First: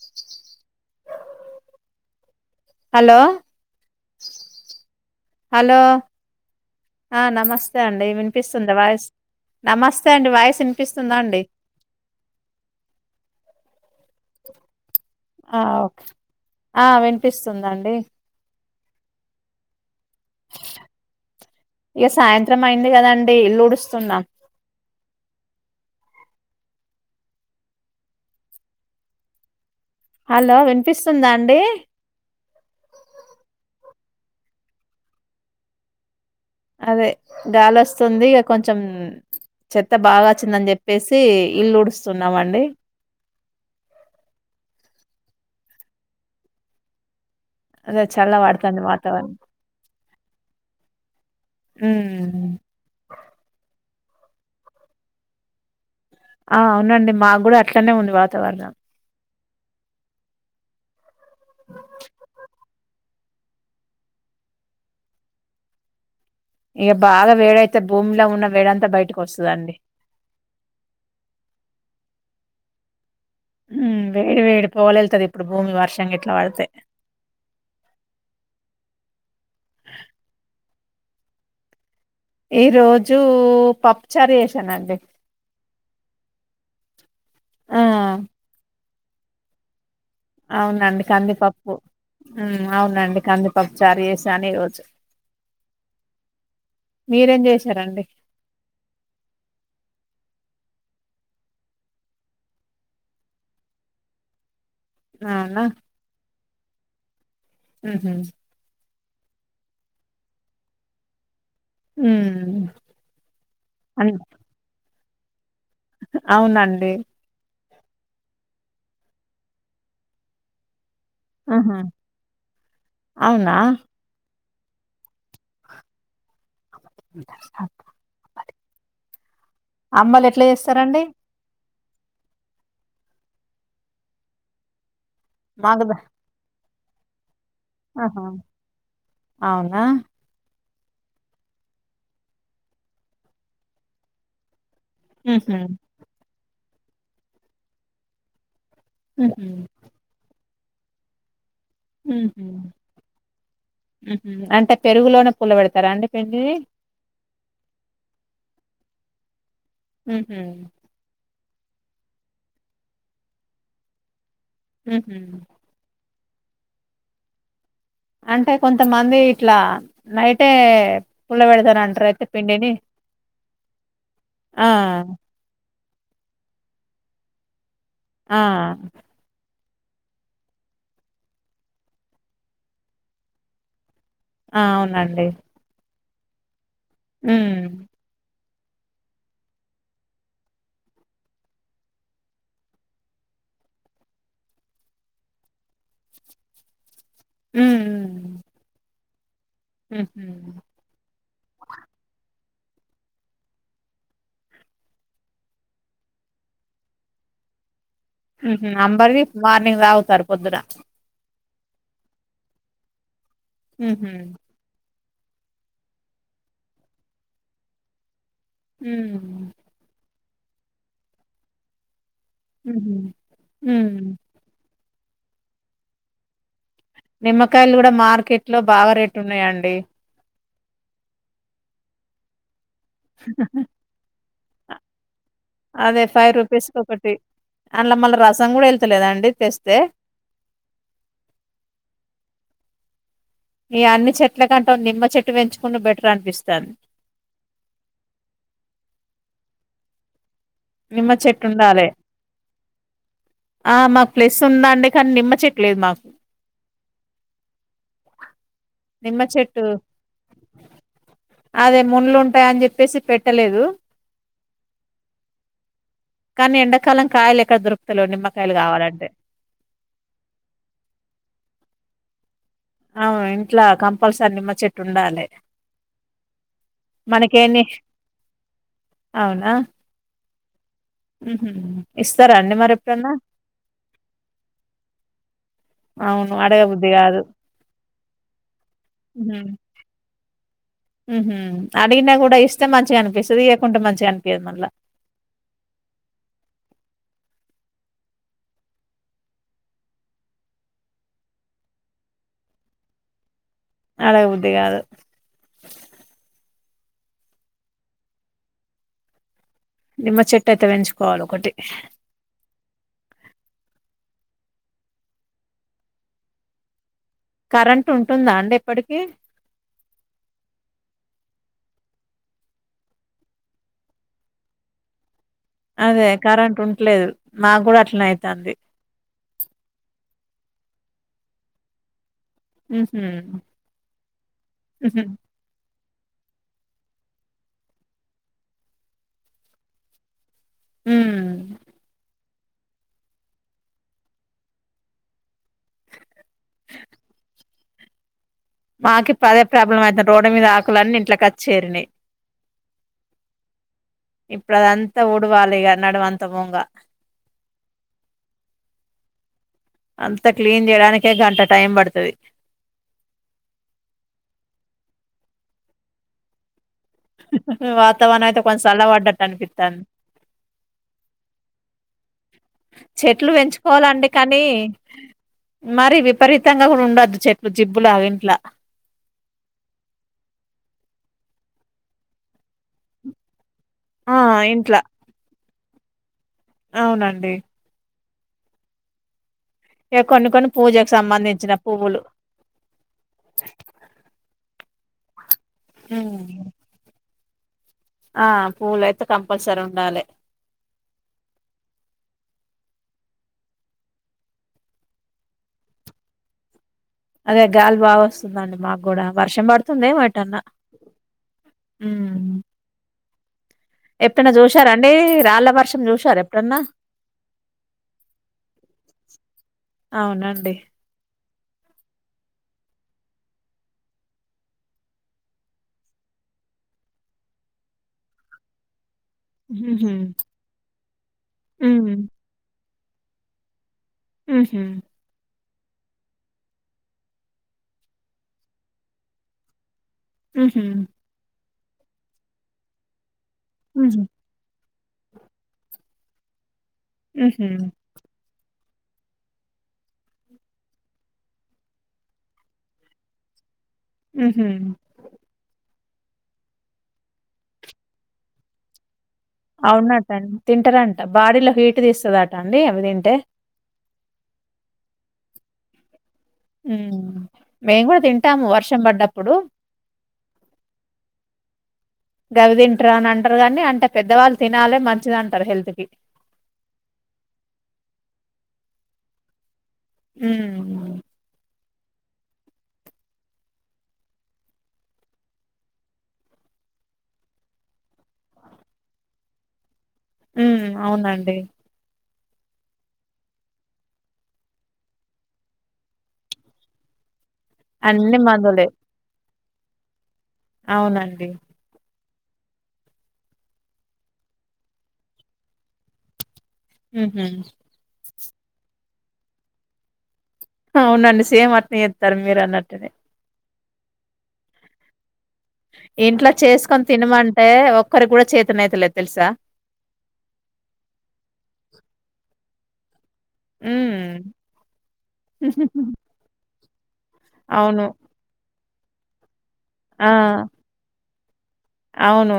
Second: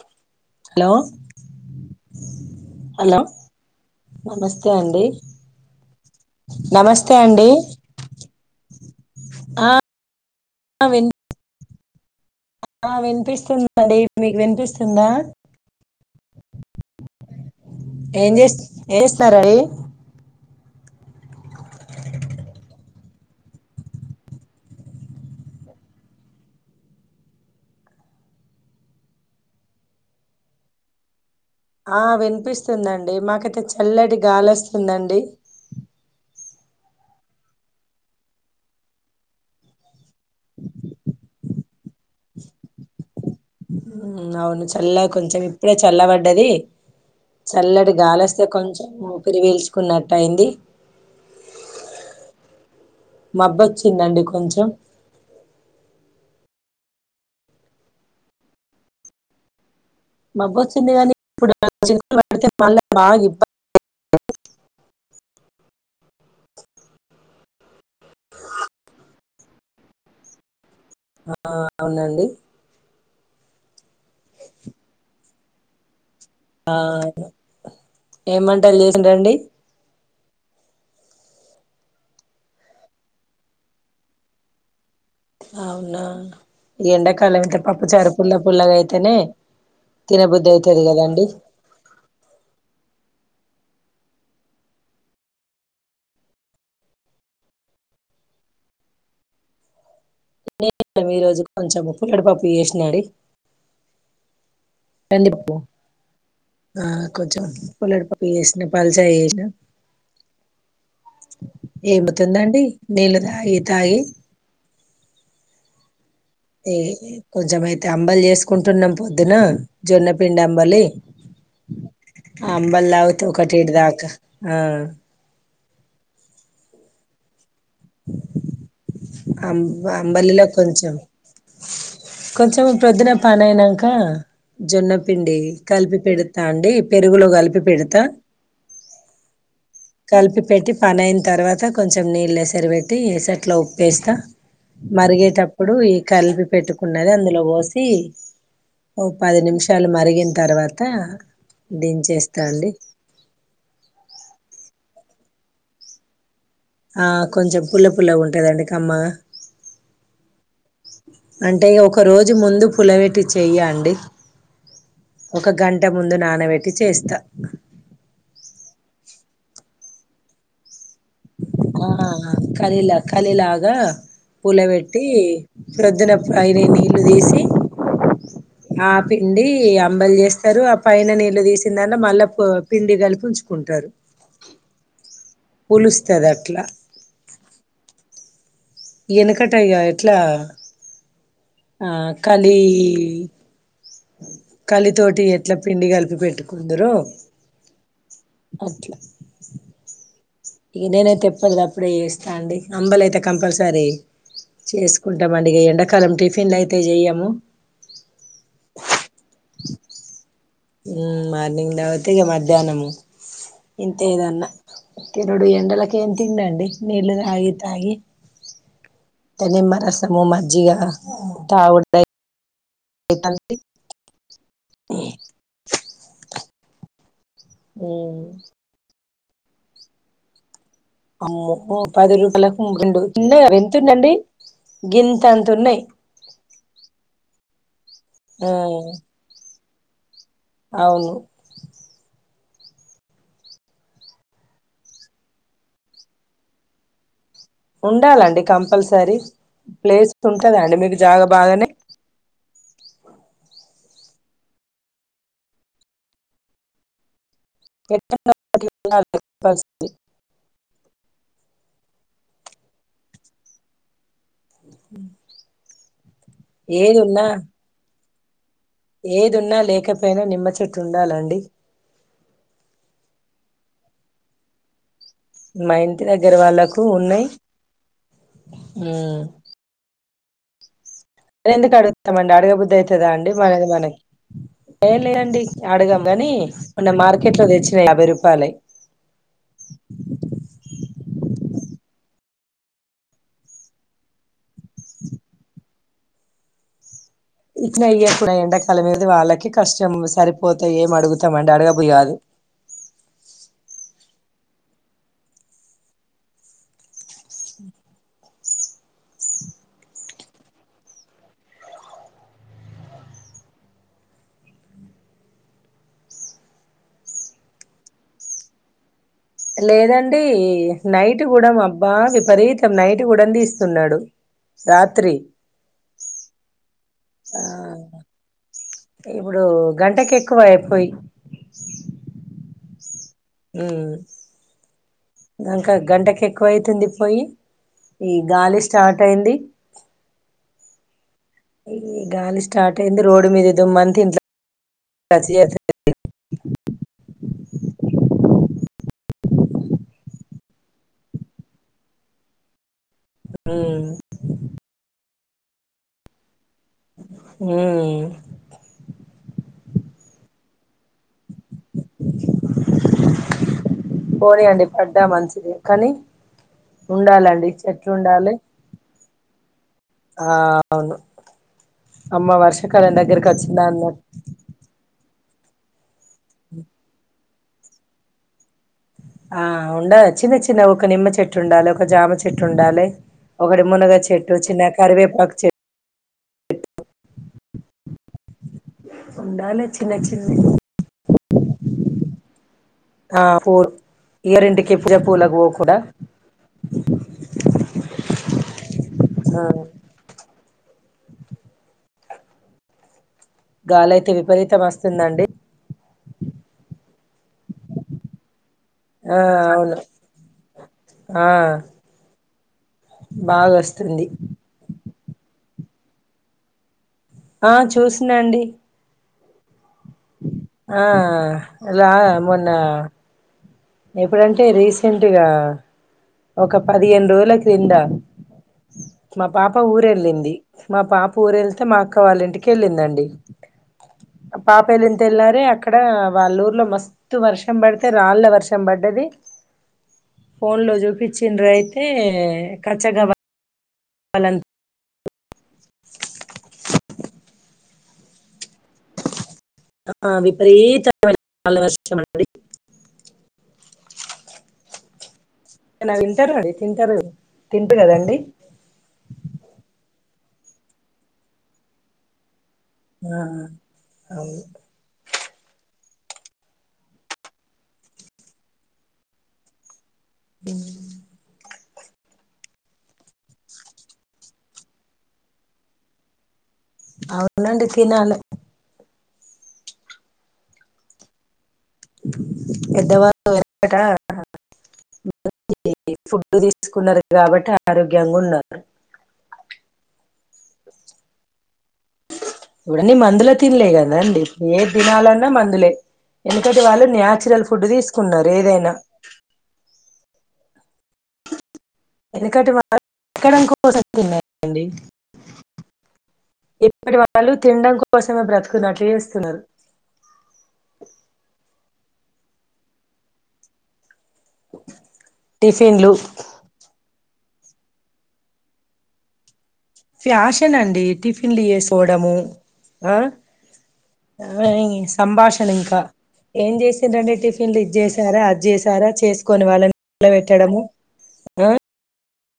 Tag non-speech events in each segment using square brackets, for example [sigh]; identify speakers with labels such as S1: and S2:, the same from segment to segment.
S1: Kick kick.
S2: Hello hello నమస్తే అండి
S1: hello
S2: నమస్తే
S1: ఆ
S2: అండి
S1: నమస్తే అండి వినిపిస్తుందా వాయిస్
S2: ఆ
S1: నమస్తే అండి వాయిస్
S2: విన్
S1: వినిపిస్తుందా అండి
S2: ఆ వినిపిస్తుంది అండి మీకు వినిపిస్తుందా
S1: ఆ ఓ ఆ వినిపిస్తుంది అండి
S2: ఏం జేష్ ఏస్తున్నారు అండి
S1: ఇగ సాయంత్రం అయింది కదా అండి ఇల్లు ఉడుస్తున్నాం హలో వినిపిస్తుందా అండి
S2: ఆ వినిపిస్తుంది అండి మాకైతే చల్లటి గాలి వస్తుంది అండి
S1: అదే గాలి వస్తుంది ఇగ కొంచం చెత్త బాగా వచ్చిందని చెప్పేసి ఇల్లు ఊడుస్తున్నామండి
S2: అవును చల్ల కొంచం ఇప్పుడే చల్ల పడ్డది. చల్లటి
S1: అదే
S2: గాలి
S1: చల్ల
S2: వస్తే
S1: పడుతుంది
S2: కొంచం
S1: వాతావరణం
S2: ఊపిరి పిల్చుకున్నట్టు అయింది.
S1: హ్మ్
S2: మబ్బు వచ్చిందండి కొంచం
S1: ఆ అవునండి మాకు గూడా అట్లనే ఉంది వాతావరణం.
S2: మబ్బు వచ్చింది గానీ ఇప్పుడు నలుగు చినుకులు పడితే మళ్ళా బాగా ఇబ్బంది
S1: ఇగ బాగా వేడి అయితే భూమిలో ఉన్న వేడి అంతా బయటికి వస్తదండి.
S2: ఆ ఆ అవునండి
S1: హ్మ్ వేడి వేడి పోగల్ వెళ్తాది ఇప్పుడు భూమి వర్షం గిట్ల పడి
S2: ఆ ఏం వంటలు చేసిలు అండి
S1: ఈ రోజు పప్పు చార్ చేేసానండి
S2: అవునా ఈ ఎండాకాలం అయితే
S1: ఆ!
S2: పప్పుచారు పుల్ల పుల్లగా అయితేనే తినబుద్ధి అయితది
S1: అవునండి.
S2: కదా అండి.
S1: కందిపప్పు. హ్మ్ అవునండి కందిపప్పు చారు చేసాను ఈ రోజు మీరేం చేశారండి.
S2: ఈ రోజు కొంచం పుల్లడి పప్పు చేసిన అండి కంది పప్పు
S1: అవునా?
S2: ఆ కొంచం పుల్లటి
S1: హుహు.
S2: పప్పు చేసిన పల్చగా చేసిన ఈముతుందండి
S1: హ్మ్.
S2: నీళ్ళు తాగి తాగి
S1: అన్
S2: ఏ
S1: అవునండి.
S2: కొంచం అయితే అంబలి చేసుకుంటున్నాం పొద్దున జొన్నపిండి అంబలి
S1: ఆహా!
S2: అంబలి తాగుతూ
S1: అవునా?
S2: కటిడ్దాక ఆ అంబ
S1: అమ్మలు ఎట్లా
S2: అంబలిలో కొంచెం
S1: చేస్తారండి?
S2: కొంచం ప్రొద్న పనైనంకా జొన్నపిండి
S1: మాకు ద
S2: కలిపి పెడతా అండి పెరుగులో కలిపి పెడతా
S1: ఆహా అవునా
S2: కలిపి పెట్టి పన అయిన తర్వాత కొంచెం నీళ్ళేసరి పెట్టి ఏసట్లో ఉప్పేస్తా
S1: హుహు.
S2: మరిగేటప్పుడు ఈ కలిపి పెట్టుకున్నది అందులో పోసి ఓ పది
S1: హుహు.
S2: నిమిషాలు మరిగిన తర్వాత
S1: ఉహు
S2: దించేస్తా అండి
S1: అంటే పెరుగులోనే పుల్ల పెడతారా అండి
S2: ఆ కొంచెం పుల్ల పుల్లగా ఉంటదండి కమ్మగా
S1: ఉహు
S2: అంటే ఒక రోజు ముందు పులవెట్టి చెయ్యండి
S1: హుహు.
S2: ఒక గంట ముందు నానబెట్టి చేస్తా
S1: అంటే కొంతమంది ఇట్లా నైటే పుల్ల
S2: ఆ
S1: పెడతారంటారు అయితే పిండిని
S2: కలీలా కలీలాగా
S1: ఆ
S2: పూలపెట్టి ప్రొద్దున పైని నీళ్లు తీసి
S1: ఆ
S2: ఆ పిండి అంబలి చేస్తారు ఆ పైన నీళ్ళు తీసిన దాలో మళ్ళా పిండి కలిపి ఉంచుకుంటారు
S1: ఆవునండి
S2: పులుస్తది అట్లా
S1: ఉ
S2: వెనకటయ్యా ఎట్లా ఆకలీ కలితోటి ఎట్లా పిండి కలిపి పెట్టుకుందరు
S1: ఉ
S2: ఓకే
S1: హ
S2: ఇక నేనైతే ఎప్పటిది అప్పుడే చేస్తా అండి అంబలయితే కంపల్సరీ చేసుకుంటాము అండి ఎండాకాలం టిఫిన్లు అయితే చెయము
S1: అంబలిది మార్నింగ్ తాగుతారు పొద్దున
S2: ఉమ్ మార్నింగ్ దవతిగా మధ్యాహ్నము
S1: ఉహు
S2: ఇంతేనన్నా తినుడు ఎండలకు ఏం తిండి అండి నీళ్లు తాగి తాగి తే
S1: హ్మ్
S2: నిమ్మరసము మజ్జిగ తాగుతే
S1: ఉమ్ ఉ నిమ్మకాయలు కూడా మార్కెట్లో బాగా రేట్ ఉన్నాయండి
S2: అమ్మో పది రూపాయలకు రెండు తన్నా ఎంతుందండి
S1: అ
S2: గింత అంత ఉన్నాయి
S1: అదే ఫైవ్ రూపీస్కి ఒకటి అందులో మళ్ళ
S2: ఆ
S1: రసం కూడా వెళ్తలేదండి తెస్తే
S2: అవును
S1: ఈ అన్ని చెట్ల కంటే నిమ్మ చెట్టు పెంచుకుంటూ బెటర్ అనిపిస్తాంది
S2: ఉండాలండి కంపల్సరీ ప్లేస్స్ ఉంటదా అండి మీకు
S1: నిమ్మ
S2: జాగా
S1: చెట్టు
S2: బాగానే
S1: ఉండాలే ఆ మాకు ప్లెస్ ఉందండి కానీ నిమ్మ చెట్లేదు మాకు నిమ్మ చెట్టు అదే మున్లు ఉంటాయి అని చెప్పేసి పెట్టలేదు కానీ
S2: ఏది
S1: ఎండాకాలం
S2: ఉన్నా
S1: కాయలు ఎక్కడ దొరుకుతలే నిమ్మకాయలు కావాలంటే
S2: ఏదున్నా లేకపోయినా నిమ్మ చెట్టు ఉండాలండి
S1: అవును ఇంట్లా కంపల్సరి నిమ్మ చెట్టు ఉండాలి
S2: మా ఇంటి దగ్గర వాళ్ళకు ఉన్నాయి
S1: మనకేన్ని
S2: ఊ
S1: అవునా
S2: మ
S1: ఉహు
S2: ఎందుకు అడుగుతామండి
S1: ఇస్తారా అండి మరి
S2: అడగబుద్దు అవుతుందా
S1: ఎప్పుడన్నా
S2: అండి మనది మనకి ఏం లేదండి అడగం గాని
S1: అవును అడగబుద్ది
S2: ఉన్న మార్కెట్ లో తెచ్చినాయి యాభై రూపాయలు
S1: ఉ ఉహు అడిగినా కూడా ఇస్తే మంచిగా అనిపిస్తది ఇయ్యకుంటే మంచిగా అనిపియదు మళ్ళ
S2: ఇట్ల అయ్యప్పుడ ఎండాకాలం మీద వాళ్ళకి కష్టం సరిపోతాయి ఏం అడుగుతామండి అడగబుయాదు
S1: అడగ బుద్ధి గాదు. నిమ్మ చెట్టు అయితే వెంచుకోవాలి ఒకటి. కరెంటుంటుందా అండి ఎప్పటికిీ.
S2: లేదండీ ఇగ నైట్ గుడమ్ అబ్బా విపరీతం నైట్ కూడామ్ దీస్తున్నాడు. రాత్రి.
S1: అదే కరెంట్టుంట్లేదు
S2: ఆ
S1: మా గూడా అట్లనే అయితంది.
S2: ఇప్పుడు గంటకేక్కువాయే పోయి.
S1: ఉహు హు.
S2: ఇంకా గంటకేక్కువయితుంది పోయి ఈ గాలి స్టార్ట్ అయింది.
S1: ఉమ్.
S2: ఈ గాలి స్టార్ట్ అయింది రోడ్ మీదేదో మంతిన్ జా. పచ్చి ఏయద్దు.
S1: మాకి పదే ప్రాబ్లమ్ అవుతంది రోడ్డు మీద ఆకులన్నీ ఇంట్లక్కాచ్చేరినై.
S2: హు.
S1: ఇప్పుడదంతా ఉడువాలే ఇగ నడుమంతా బోంగా.
S2: హ్మ్.
S1: అంత క్లీన్ జేయడానికే గంట టైం బడతది.
S2: పోనీ అండి పడ్డా మంచిదే కనీ. ఉండాలండి చెట్లుండాలే.
S1: సన్న వాడ్డటనిపిత్తంది.
S2: ఆ అవును అమ్మ వర్షాకాలం దగ్గరకచ్చిందా అన్న.
S1: అనీ. మరి విపరీతంగా గూడా ఉండద్దు చెట్లు జిబ్బు లాగా ఇంట్ల.
S2: ఆ ఉండ చిన్న చిన్న ఒక నిమ్మ చెట్లు ఉండాలే ఒక జామ చెట్లు ఉండాలే. ఒకటి మునగ
S1: ఆ!
S2: చెట్టు చిన్నగ
S1: ఇంట్ల
S2: కరివేపాకు చె.
S1: అవునండి.
S2: ఉండాలే.
S1: ఇగ కొన్ని కొన్ని పూజకు సంమంధించిన పువ్వులు.
S2: ఆ పోర్ ఎవరింటికి పూజకు పూలాకుపో.
S1: హ్మ్. ఆ పూలయితే
S2: ఆ
S1: కంపల్సరీ ఉండాలే.
S2: గాలయితే విపరీతం అస్తుందండి.
S1: అదే గాలి బాగ ఓస్తుందండి మాగ్. గూడా
S2: ఆ
S1: వర్షం
S2: అవును
S1: పడుతుందేమో ఏటన్నా ఉమ్.
S2: బాగాస్.
S1: ఎపుడన్న జూశారాండి రాళ్ల వర్షం జూశార ఎపుడన్నా.
S2: ఆ చూసినండి.
S1: అవునండి.
S2: ఆ ఇలా మొన్నా. ఎప్పుడంటే రీసెంట్గా. ఒక పదిగేను రోల క్రింద. మా పాప
S1: హుహు.
S2: ఊరేళ్ళింది మా పాప ఊరేళ్తే మా అక్క
S1: హ్మ్.
S2: వాళ్ళ ఇంటి. కేళ్ళిందండి
S1: హుహు.
S2: పాప ఏళింది. తెల్లారే అక్కడా వాళ్ళ ఊర్లో మస్తు వర్షం బడితే రాళ్ళ వర్షం బడ్డది.
S1: హుహు.
S2: ఫోన్లో చూపించిండ్రు అయితే [unintelligible]
S1: ఉహు
S2: [unintelligible]
S1: ఉహు
S2: ఆ విపరీత [unintelligible] వర్షం అండి
S1: ఉహు
S2: [unintelligible] వింటారు అండి తింటారు తిం [unintelligible] కదండి
S1: అవునట్ట తింటారంట బాడీలో హీట్ తీస్తద [unintelligible]
S2: ఆ అవు
S1: ఉ మేము కూడ తింటాము వర్షం పడ్డప్పుడు
S2: హు
S1: గవి తింటారు అని అంటారు కానీ అంటే పెద్దవాళ్ళు తినాలే మంచిది అంటారు హెల్త్ కి
S2: అవునండి తినలే
S1: ఉ
S2: పెద్ద [unintelligible] ఫుడ్ తీసుకున్నారు కాబట్టి ఆరోగ్యంగ ఉన్నారు
S1: ఉ అవునండి
S2: [unintelligible] మందులో తినలే కదండి ఏ తినాలన్నా మందులే ఎందుకంటే వాళ్ళు న్యాచురల్ ఫుడ్
S1: అన్ని
S2: తీసుకున్నారు ఏదైన
S1: మందులే. అవునండి
S2: [unintelligible] ఇప్పటి
S1: హుహు.
S2: వాళ్ళు తినడం కోసమే బ్రతుకున్నట్లు చేస్తున్నారు
S1: అవునండి సేమ్ [unintelligible] చేస్తారు మీరు అన్నట్టునే
S2: టిఫిన్లు
S1: ఇంట్లో చేసుకొని తినమంటే ఒక్కరి కూడ చేతన్ అయితలేదు తెలుసా
S2: ఫ్యాషన్ అండి టిఫిన్లు చేసుకోవడం ఆ
S1: హ్మ్.
S2: సంభాషలింక ఏం చేసిందండి టిఫిన్లు ఇది
S1: అవును.
S2: చేసారా అది చేసారా చేసుకొని వాళ్ళని
S1: ఆ!
S2: [unintelligible] పెట్టడము
S1: అవును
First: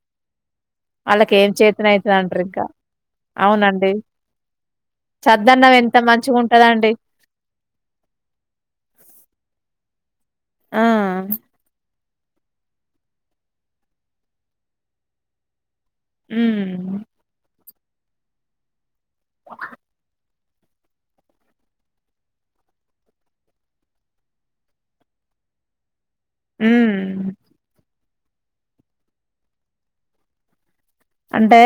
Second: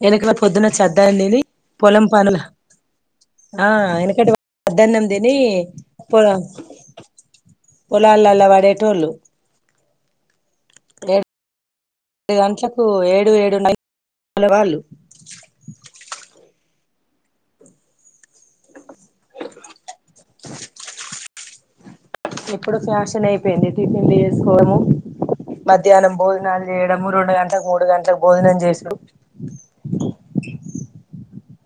S2: [unintelligible] పొద్దున్న చేద్దా నేని
S1: ఆళ్ళకేం
S2: పొలం పనుల
S1: చేతనైతదంటరింకా.
S2: ఆ
S1: అవునండి.
S2: వెనకటి సద్దనం తిని
S1: చద్దన్నం ఎంత
S2: పోదం
S1: మంచిగుంటదండి.
S2: పాలలో వడేటోలు
S1: ఆ
S2: [unintelligible]
S1: ఉ
S2: ఇప్పుడు ఫ్యాషన్ అయిపోయింది టిఫిన్లు చేసుకోవడము మధ్యానము భోజనాలు
S1: హ్మ్.
S2: చేయడము రెండు గంటలకు మూడు గంటలకు భోజనం చేస
S1: అంటే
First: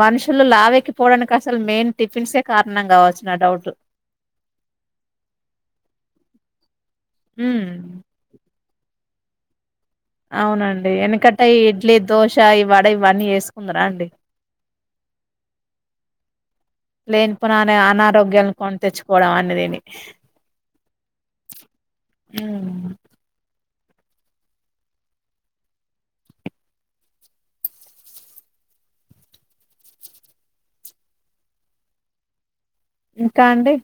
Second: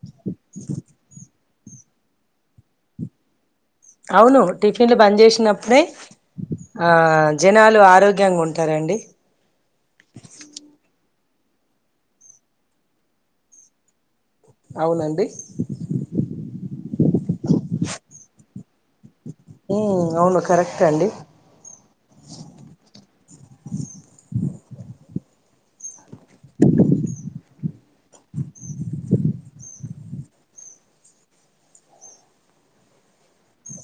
S1: మనుషులు లావెక్కిపోవడానికి అసలు మెయిన్ టిఫిన్సే కారణం కావచ్చు నా డౌట్
S2: అవును టిఫిన్లు బంద్ చేసినప్పుడే ఆ
S1: హ్మ్.
S2: జనాలు ఆరోగ్యంగా ఉ టార్ అండి
S1: అవునండి వెనకట్ట ఈ ఇడ్లీ దోశ ఇ వాడ ఇవన్నీ [unintelligible] రా అండి
S2: అవునండి
S1: లేని పోనీ అనారోగ్యాలు కొని తెచ్చుకోవడం అని
S2: అవును కరెక్ట్ అండి
S1: హ్ ఇంకా అండి